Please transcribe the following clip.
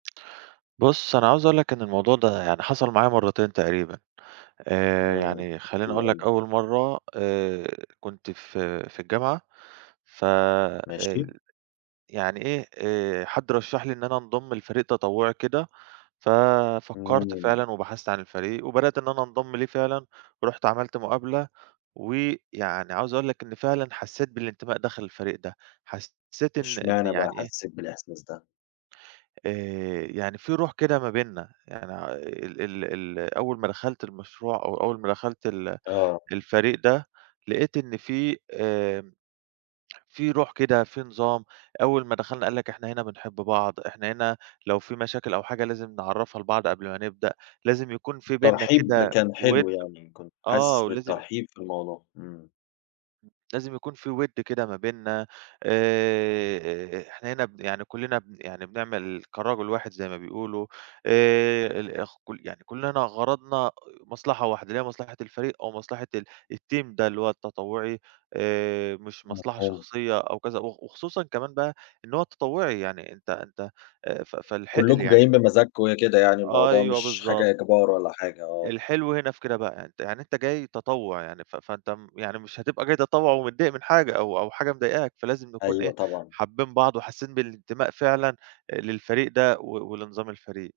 بُص، أنا عاوز أقول لك إن الموضوع ده يعني حصل معايا مرّتين تقريبًا. آآ إمم، يعني خَلّيني حلو أقول لك أوي. أول مرّة، آآ كنت ف في الجامعة، ف آآ ماشي. يعني إيه، آآ حد رشّح لي إن أنا أنضم لفريق تطوُّعي كده، ما ففكّرت علينا. فعلًا وبحثت عن الفريق وبدأت إن أنا أنضم ليه فعلًا، ورُحت عملت مُقابلة، ويعني عاوز أقول لك إن فعلًا حسّيت بالانتماء داخل الفريق ده. حسّيت إن إن واشمعنى بقى يعني إيه حسّيت بالإحساس ده؟ آآ يعني في رُوح كده ما بيننا. يعني، ع ال ال أول ما دخلت المشروع أو أول ما دخلت ال آه. الفريق ده، لقيت إن فيه آمم في رُوح كده، في نظام. أول ما دخلنا قال لك: "إحنا هنا بنحب بعض، إحنا هنا لو في مشاكل أو حاجة لازم نعرّفها لبعض قبل ما نبدأ، لازم يكون فيه بيننا الترحيب كده كان حلو وِد" يعني، كنت آه، حاسِس ولازم بالترحيب في الموضوع، إمم. لازم يكون فيه وِد كده ما بيننا. آآ إحنا هنا ب يعني كُلّنا ب يعني بنعمل كراجل واحد زي ما بيقولوا. آآ ال اخ كل يعني كُلّنا غرضنا آآ مصلحة واحدة، اللي هي مصلحة الفريق، أو مصلحة ال الTeam ده، اللي هو التطوُّعي، آآ مش مصلحة مفهوم. شخصية أو كذا. وخ وخصوصًا كمان بقى إن هو تطوُّعي، يعني أنت أنت آآ ف فالحقل كُلّكم يعني جايين بمزاجكم وهي كده يعني، الموضوع أيوه، مش بالضبط. حاجة إجبار ولا حاجة، آه. الحلو هنا في كده بقى، أنت يعني أنت جاي تطوُّع، يعني ف فأنت م يعني مش هتبقى جاي تطوّع ومتضايق من حاجة، أو أو حاجة مضايقاك، فلازم نكون إيه، أيوه طبعًا. حابّين بعض وحاسّين بالانتماء فعلًا آآ للفريق ده، و ولنظام الفريق.